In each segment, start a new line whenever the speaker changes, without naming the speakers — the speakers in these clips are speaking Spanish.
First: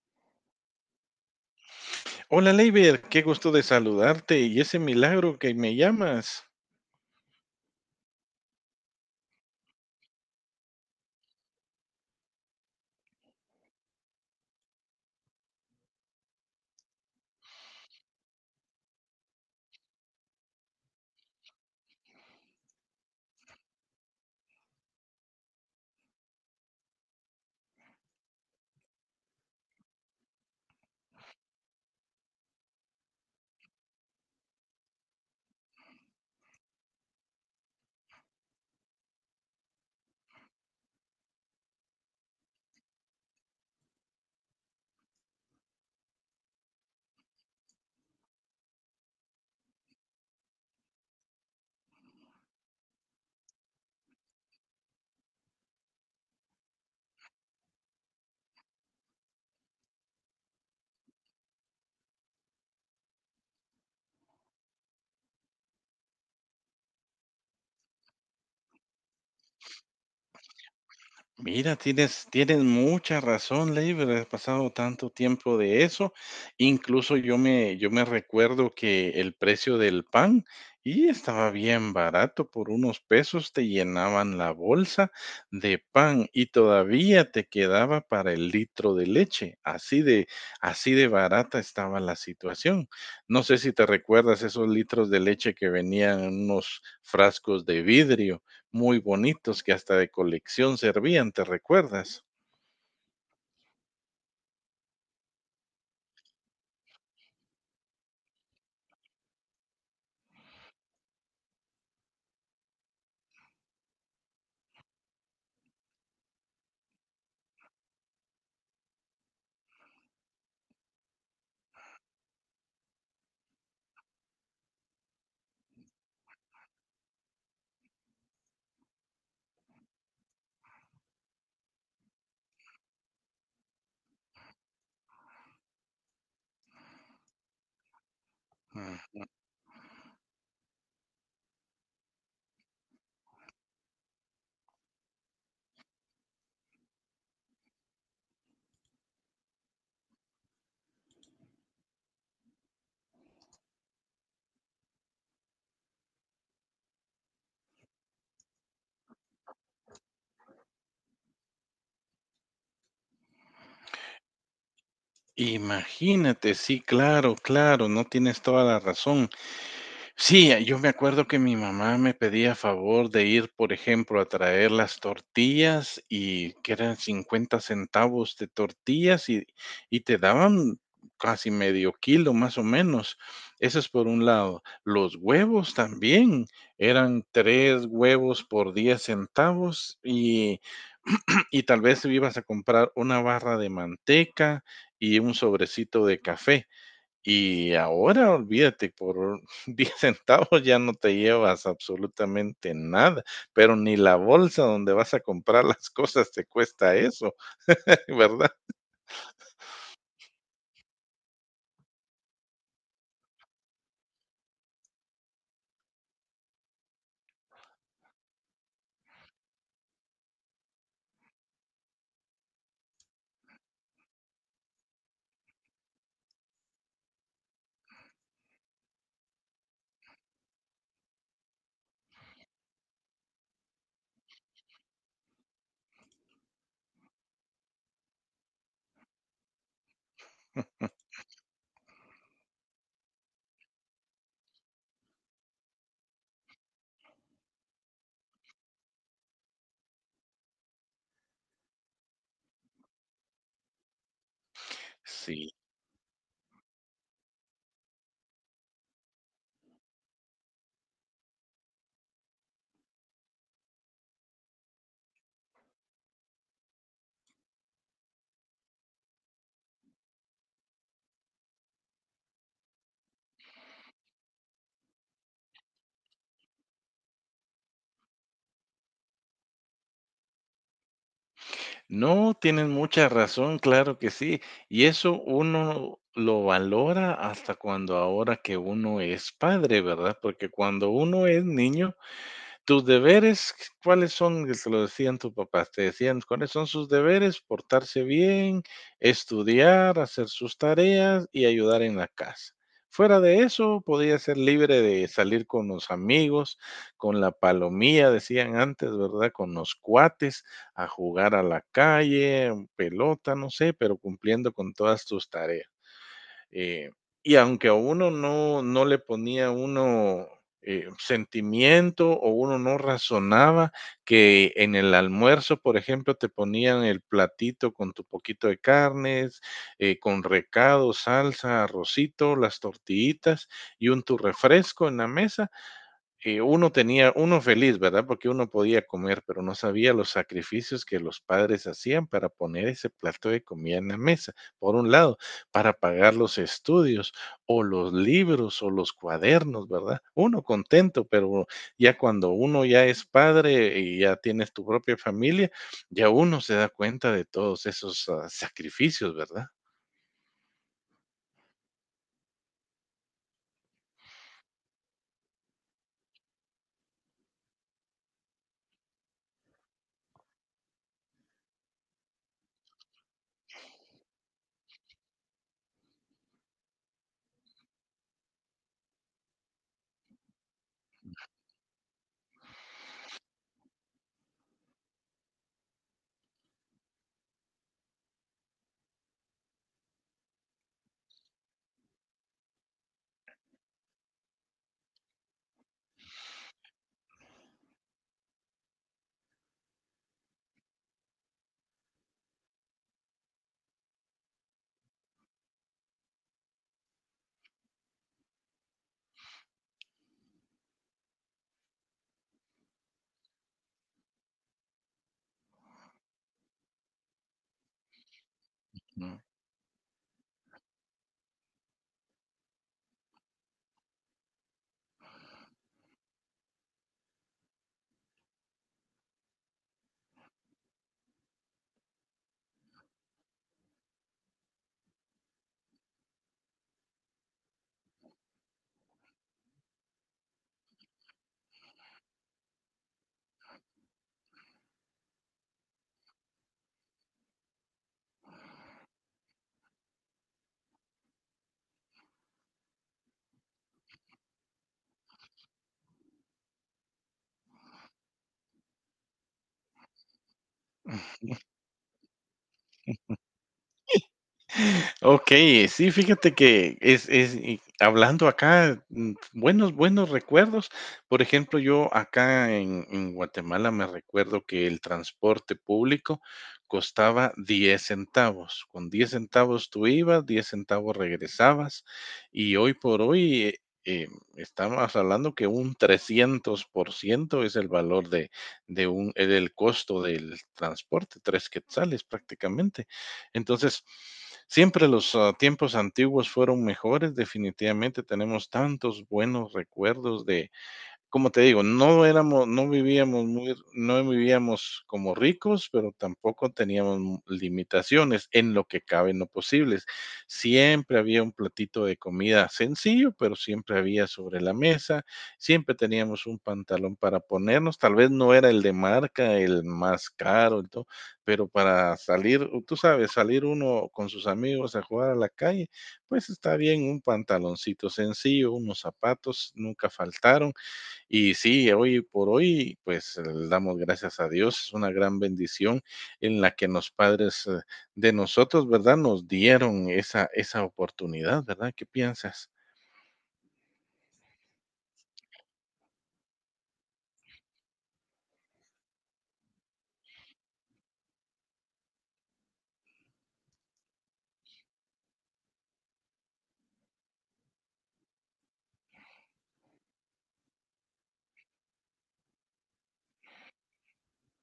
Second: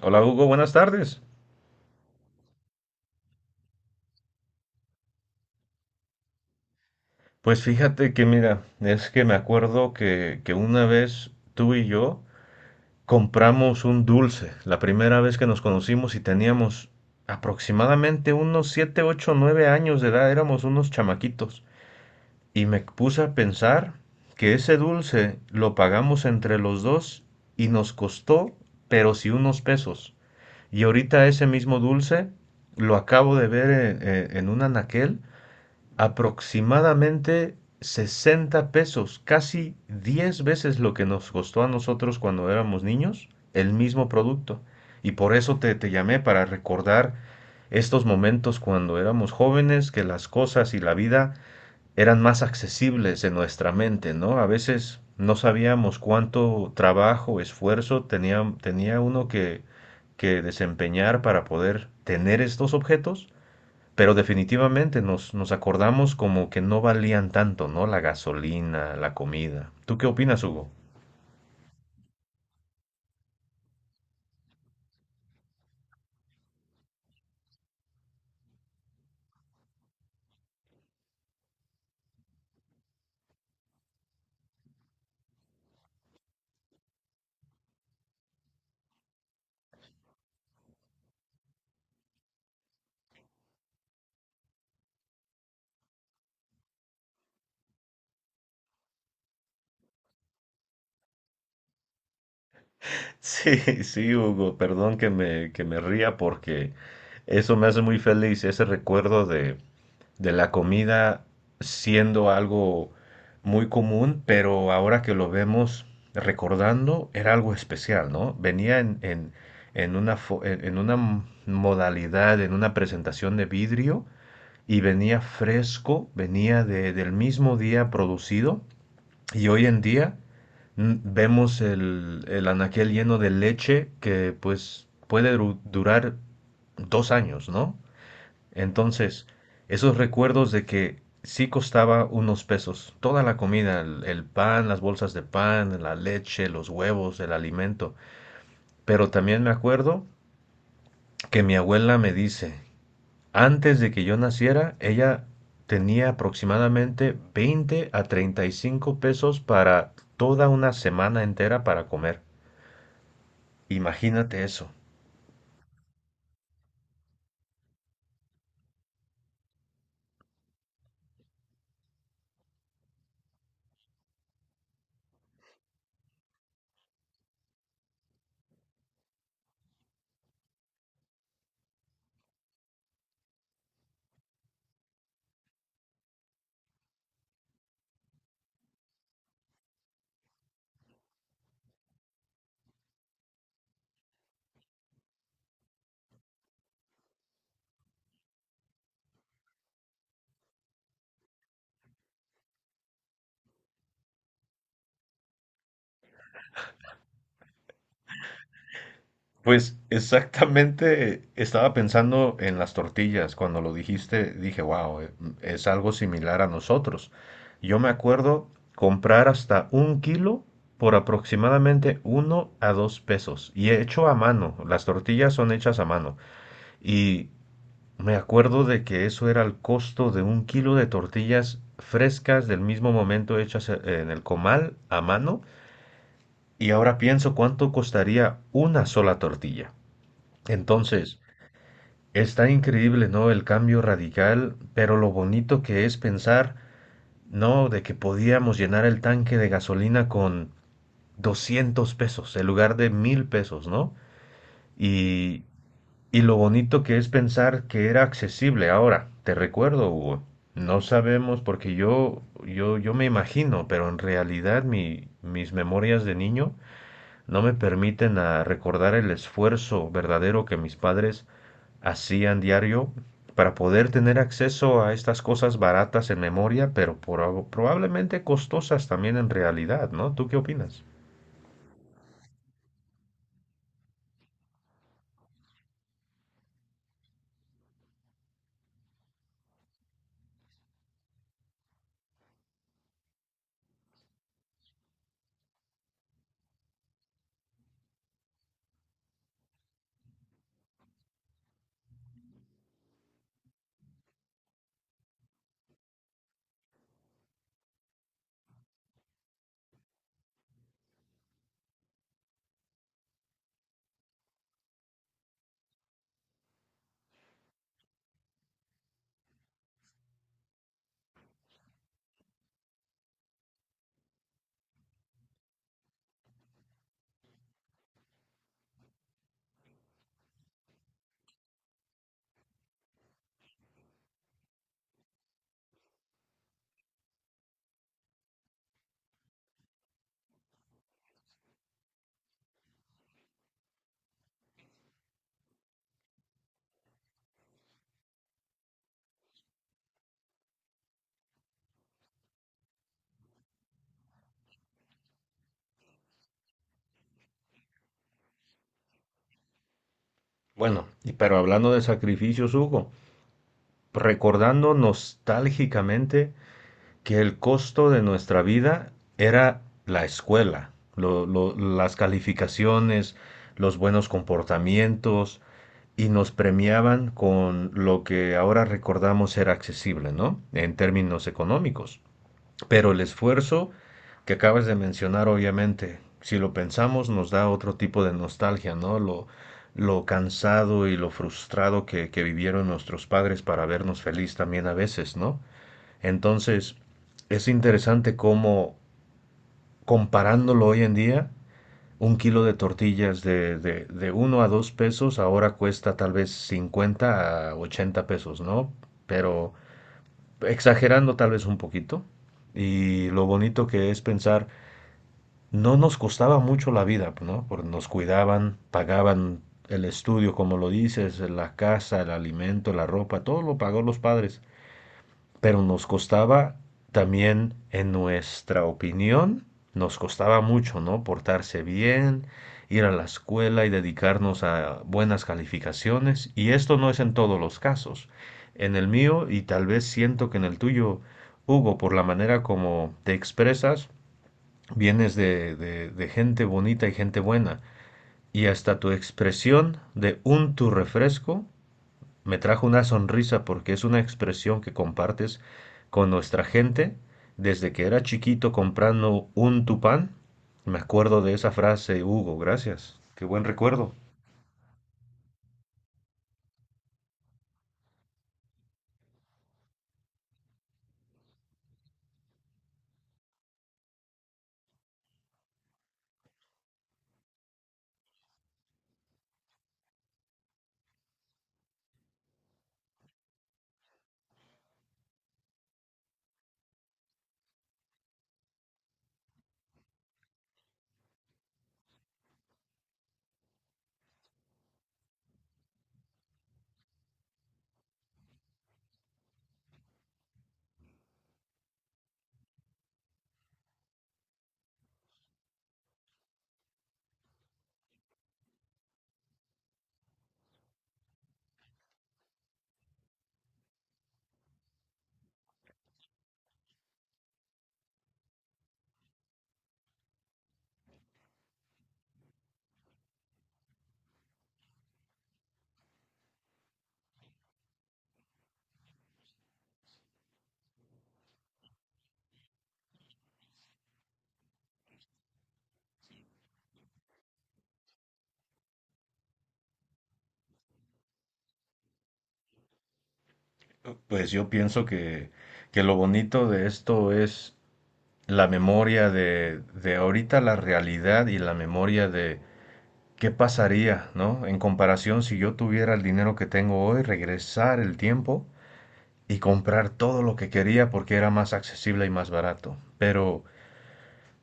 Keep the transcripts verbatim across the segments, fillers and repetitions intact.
Hola Hugo, buenas tardes.
Hola, Leiber, qué gusto de saludarte y ese milagro que me llamas.
Pues fíjate que mira, es que me acuerdo que, que una vez tú y yo compramos un dulce, la primera vez que nos conocimos y teníamos aproximadamente unos siete, ocho, nueve años de edad, éramos unos chamaquitos. Y me puse a pensar que ese dulce lo pagamos entre los dos y nos costó, pero sí unos pesos. Y ahorita ese mismo dulce lo acabo de ver en, en en un anaquel aproximadamente sesenta pesos, casi diez veces lo que nos costó a nosotros cuando éramos niños, el mismo producto. Y por eso te, te llamé para recordar estos momentos cuando éramos jóvenes, que las cosas y la vida eran más accesibles en nuestra mente, ¿no? A veces no sabíamos cuánto trabajo, esfuerzo tenía, tenía uno que, que desempeñar para poder tener estos objetos, pero definitivamente nos, nos acordamos como que no valían tanto, ¿no? La gasolina, la comida. ¿Tú qué opinas, Hugo?
Mira, tienes, tienes mucha razón, Leiber, haber pasado tanto tiempo de eso. Incluso yo me, yo me recuerdo que el precio del pan y estaba bien barato, por unos pesos te llenaban la bolsa de pan y todavía te quedaba para el litro de leche. Así de, así de barata estaba la situación. No sé si te recuerdas esos litros de leche que venían en unos frascos de vidrio muy bonitos que hasta de colección servían, ¿te recuerdas?
Sí, sí, Hugo, perdón que me, que me ría porque eso me hace muy feliz, ese recuerdo de, de la comida siendo algo muy común, pero ahora que lo vemos recordando, era algo especial, ¿no? Venía en, en, en una, fo- en en una modalidad, en una presentación de vidrio, y venía fresco, venía de- del mismo día producido. Y hoy en día mm, vemos el, el anaquel lleno de leche que pues puede du- durar dos años, ¿no?
Mm.
Entonces, esos recuerdos de que sí costaba unos pesos, toda la comida, el, el pan, las bolsas de pan, la leche, los huevos, el alimento. Pero también me acuerdo que mi abuela me dice, antes de que yo naciera, ella tenía aproximadamente veinte a treinta y cinco pesos para toda una semana entera para comer. Imagínate eso.
Imagínate, sí, claro, claro, no tienes toda la razón. Sí, eh, yo me acuerdo que mi mamá me pedía favor de ir, por ejemplo, a traer las tortillas y que eran cincuenta centavos de tortillas y, y te daban casi medio kilo más o menos. Eso es por un lado. Los huevos también eran tres huevos por diez centavos y, y tal vez ibas a comprar una barra de manteca y un sobrecito de café. Y ahora olvídate, por diez centavos ya no te llevas absolutamente nada, pero ni la bolsa donde vas a comprar las cosas te cuesta eso, ¿verdad?
Pues exactamente estaba pensando en las tortillas. Cuando lo dijiste, dije, wow, es algo similar a nosotros. Yo me acuerdo comprar hasta un kilo por aproximadamente uno a dos pesos y hecho a mano. Las tortillas son hechas a mano, y me acuerdo de que eso era el costo de un kilo de tortillas frescas del mismo momento hechas e- en el comal a mano, y ahora pienso cuánto costaría una sola tortilla. Entonces, está increíble, ¿no? El cambio radical, pero lo bonito que es pensar, ¿no? De que podíamos llenar el tanque de gasolina con doscientos pesos en lugar de mil pesos, ¿no? Y
Sí,
Y lo bonito que es pensar que era accesible. Ahora, te recuerdo, Hugo, no sabemos porque yo, yo, yo me imagino, pero en realidad mi, mis memorias de niño no me permiten a recordar el esfuerzo verdadero que mis padres hacían diario para poder tener acceso a estas cosas baratas en memoria, pero por probablemente costosas también en realidad, ¿no? ¿Tú qué opinas?
no, tienen mucha razón, claro que sí. Y eso uno lo valora hasta cuando ahora que uno es padre, ¿verdad? Porque cuando uno es niño, tus deberes, ¿cuáles son? Que te lo decían tus papás, te decían, ¿cuáles son sus deberes? Portarse bien, estudiar, hacer sus tareas y ayudar en la casa. Fuera de eso, podía ser libre de salir con los amigos, con la palomía, decían antes, ¿verdad? Con los cuates, a jugar a la calle, pelota, no sé, pero cumpliendo con todas tus tareas. Eh, y aunque a uno no, no le ponía uno eh, sentimiento o uno no razonaba que en el almuerzo, por ejemplo, te ponían el platito con tu poquito de carnes, eh, con recado, salsa, arrocito, las tortillitas y un tu refresco en la mesa eh, uno tenía, uno feliz, ¿verdad? Porque uno podía comer, pero no sabía los sacrificios que los padres hacían para poner ese plato de comida en la mesa, por un lado, para pagar los estudios o los libros o los cuadernos, ¿verdad? Uno contento, pero ya cuando uno ya es padre y ya tienes tu propia familia, ya uno se da cuenta de todos esos ah, sacrificios, ¿verdad?
Bueno, y pero hablando de sacrificios, Hugo, recordando nostálgicamente que el costo de nuestra vida era la escuela, lo- lo- las calificaciones, los buenos comportamientos, y nos premiaban con lo que ahora recordamos ser accesible, ¿no? En términos económicos. Pero el esfuerzo que acabas de mencionar, obviamente, si lo pensamos, nos da otro tipo de nostalgia, ¿no? Lo, lo cansado y lo frustrado que, que vivieron nuestros padres para vernos feliz también a veces, ¿no? Entonces, es interesante cómo, comparándolo hoy en día, un kilo de tortillas de, de, de uno a dos pesos ahora cuesta tal vez cincuenta a ochenta pesos, ¿no? Pero exagerando tal vez un poquito. Y lo bonito que es pensar, no nos costaba mucho la vida, ¿no? Porque nos cuidaban,
Mm.
pagaban el estudio, como lo dices, la casa, el alimento, la ropa, todo lo pagó los padres. Pero nos costaba también, en nuestra opinión, nos costaba mucho, ¿no? Portarse bien, ir a la escuela y dedicarnos a buenas calificaciones. Y esto no es en todos los casos. En el mío, y tal vez siento que en el tuyo, Hugo, por la manera como te expresas, vienes de, de, de gente bonita y gente buena. Y hasta tu expresión de un tu refresco me trajo una sonrisa porque es una expresión que compartes con nuestra gente. Desde que era chiquito comprando un tupán, me acuerdo de esa frase, Hugo, gracias. Qué buen recuerdo.
Ok, sí, fíjate que es es y hablando acá, mm, buenos buenos recuerdos. Por ejemplo, yo acá en en Guatemala me recuerdo que el transporte público costaba diez centavos. Con diez centavos tú ibas, diez centavos regresabas, y hoy por hoy, eh, em, estamos hablando que un trescientos por ciento es el valor de de un eh, del costo del transporte, tres quetzales prácticamente. Entonces, siempre los ah, tiempos antiguos fueron mejores, definitivamente tenemos tantos buenos recuerdos de como te digo, no éramos, no vivíamos muy, no vivíamos como ricos, pero tampoco teníamos limitaciones en lo que cabe en lo posibles. Siempre había un platito de comida sencillo, pero siempre había sobre la mesa, siempre teníamos un pantalón para ponernos, tal vez no era el de marca, el más caro, el to- pero para salir, tú sabes, salir uno con sus amigos a jugar a la calle, pues está bien un pantaloncito sencillo, unos zapatos, nunca faltaron y sí, hoy por hoy, pues eh, le damos gracias a Dios. Es una gran bendición en la que los padres eh, de nosotros, ¿verdad? Nos dieron esa, esa oportunidad, ¿verdad? ¿Qué piensas?
Pues yo pienso que, que lo bonito de esto es la memoria de, de ahorita, la realidad y la memoria de qué pasaría, ¿no? En comparación, si yo tuviera el dinero que tengo hoy, regresar el tiempo y comprar todo lo que quería porque era más accesible y más barato. Pero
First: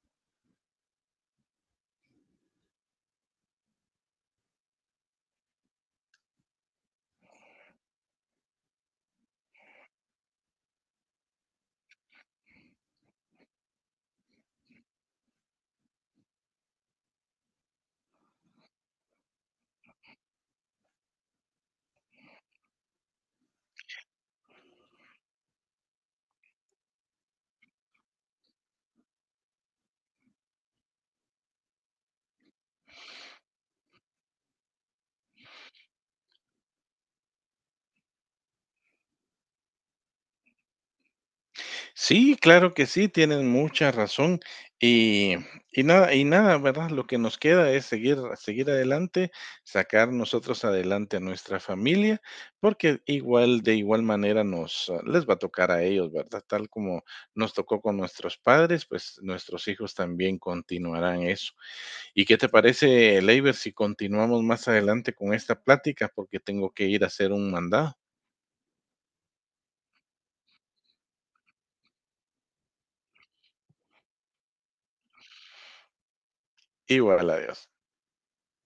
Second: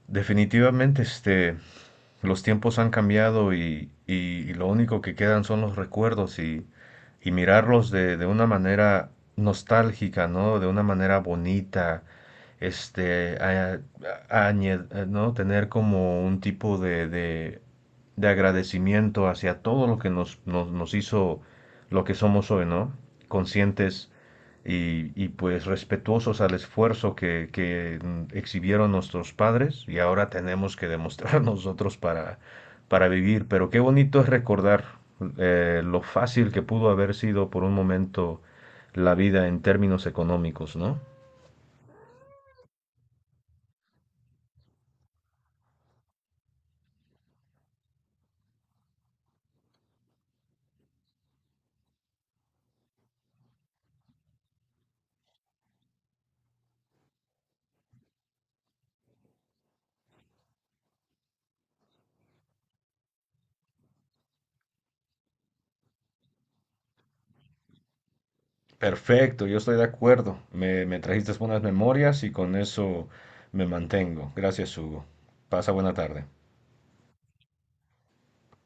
definitivamente este, los tiempos han cambiado, y, y- y lo único que quedan son los recuerdos, y, y mirarlos de, de una manera nostálgica, ¿no? De una manera bonita, este, a- a- añe- eh, ¿no? Tener como un tipo de, de, de agradecimiento hacia todo lo que nos, nos, nos hizo lo que somos hoy, ¿no? Conscientes y, y, pues respetuosos al esfuerzo que, que, exhibieron nuestros padres, y ahora tenemos que demostrar nosotros para, para vivir. Pero qué bonito es recordar eh, lo fácil que pudo haber sido por un momento la vida en términos económicos, ¿no?
Sí, claro que sí, tienen mucha razón. Y, y nada, y nada, ¿verdad? Lo que nos queda es seguir, seguir adelante, sacar nosotros adelante a nuestra familia, porque igual, de igual manera nos ah, les va a tocar a ellos, ¿verdad? Tal como nos tocó con nuestros padres, pues nuestros hijos también continuarán eso. ¿Y qué te parece, Leiber, si continuamos más adelante con esta plática? Porque tengo que ir a hacer un mandado.
Perfecto, yo estoy de acuerdo. Me, me trajiste buenas memorias y con eso me mantengo. Gracias, Hugo. Pasa buena tarde.
Igual, adiós.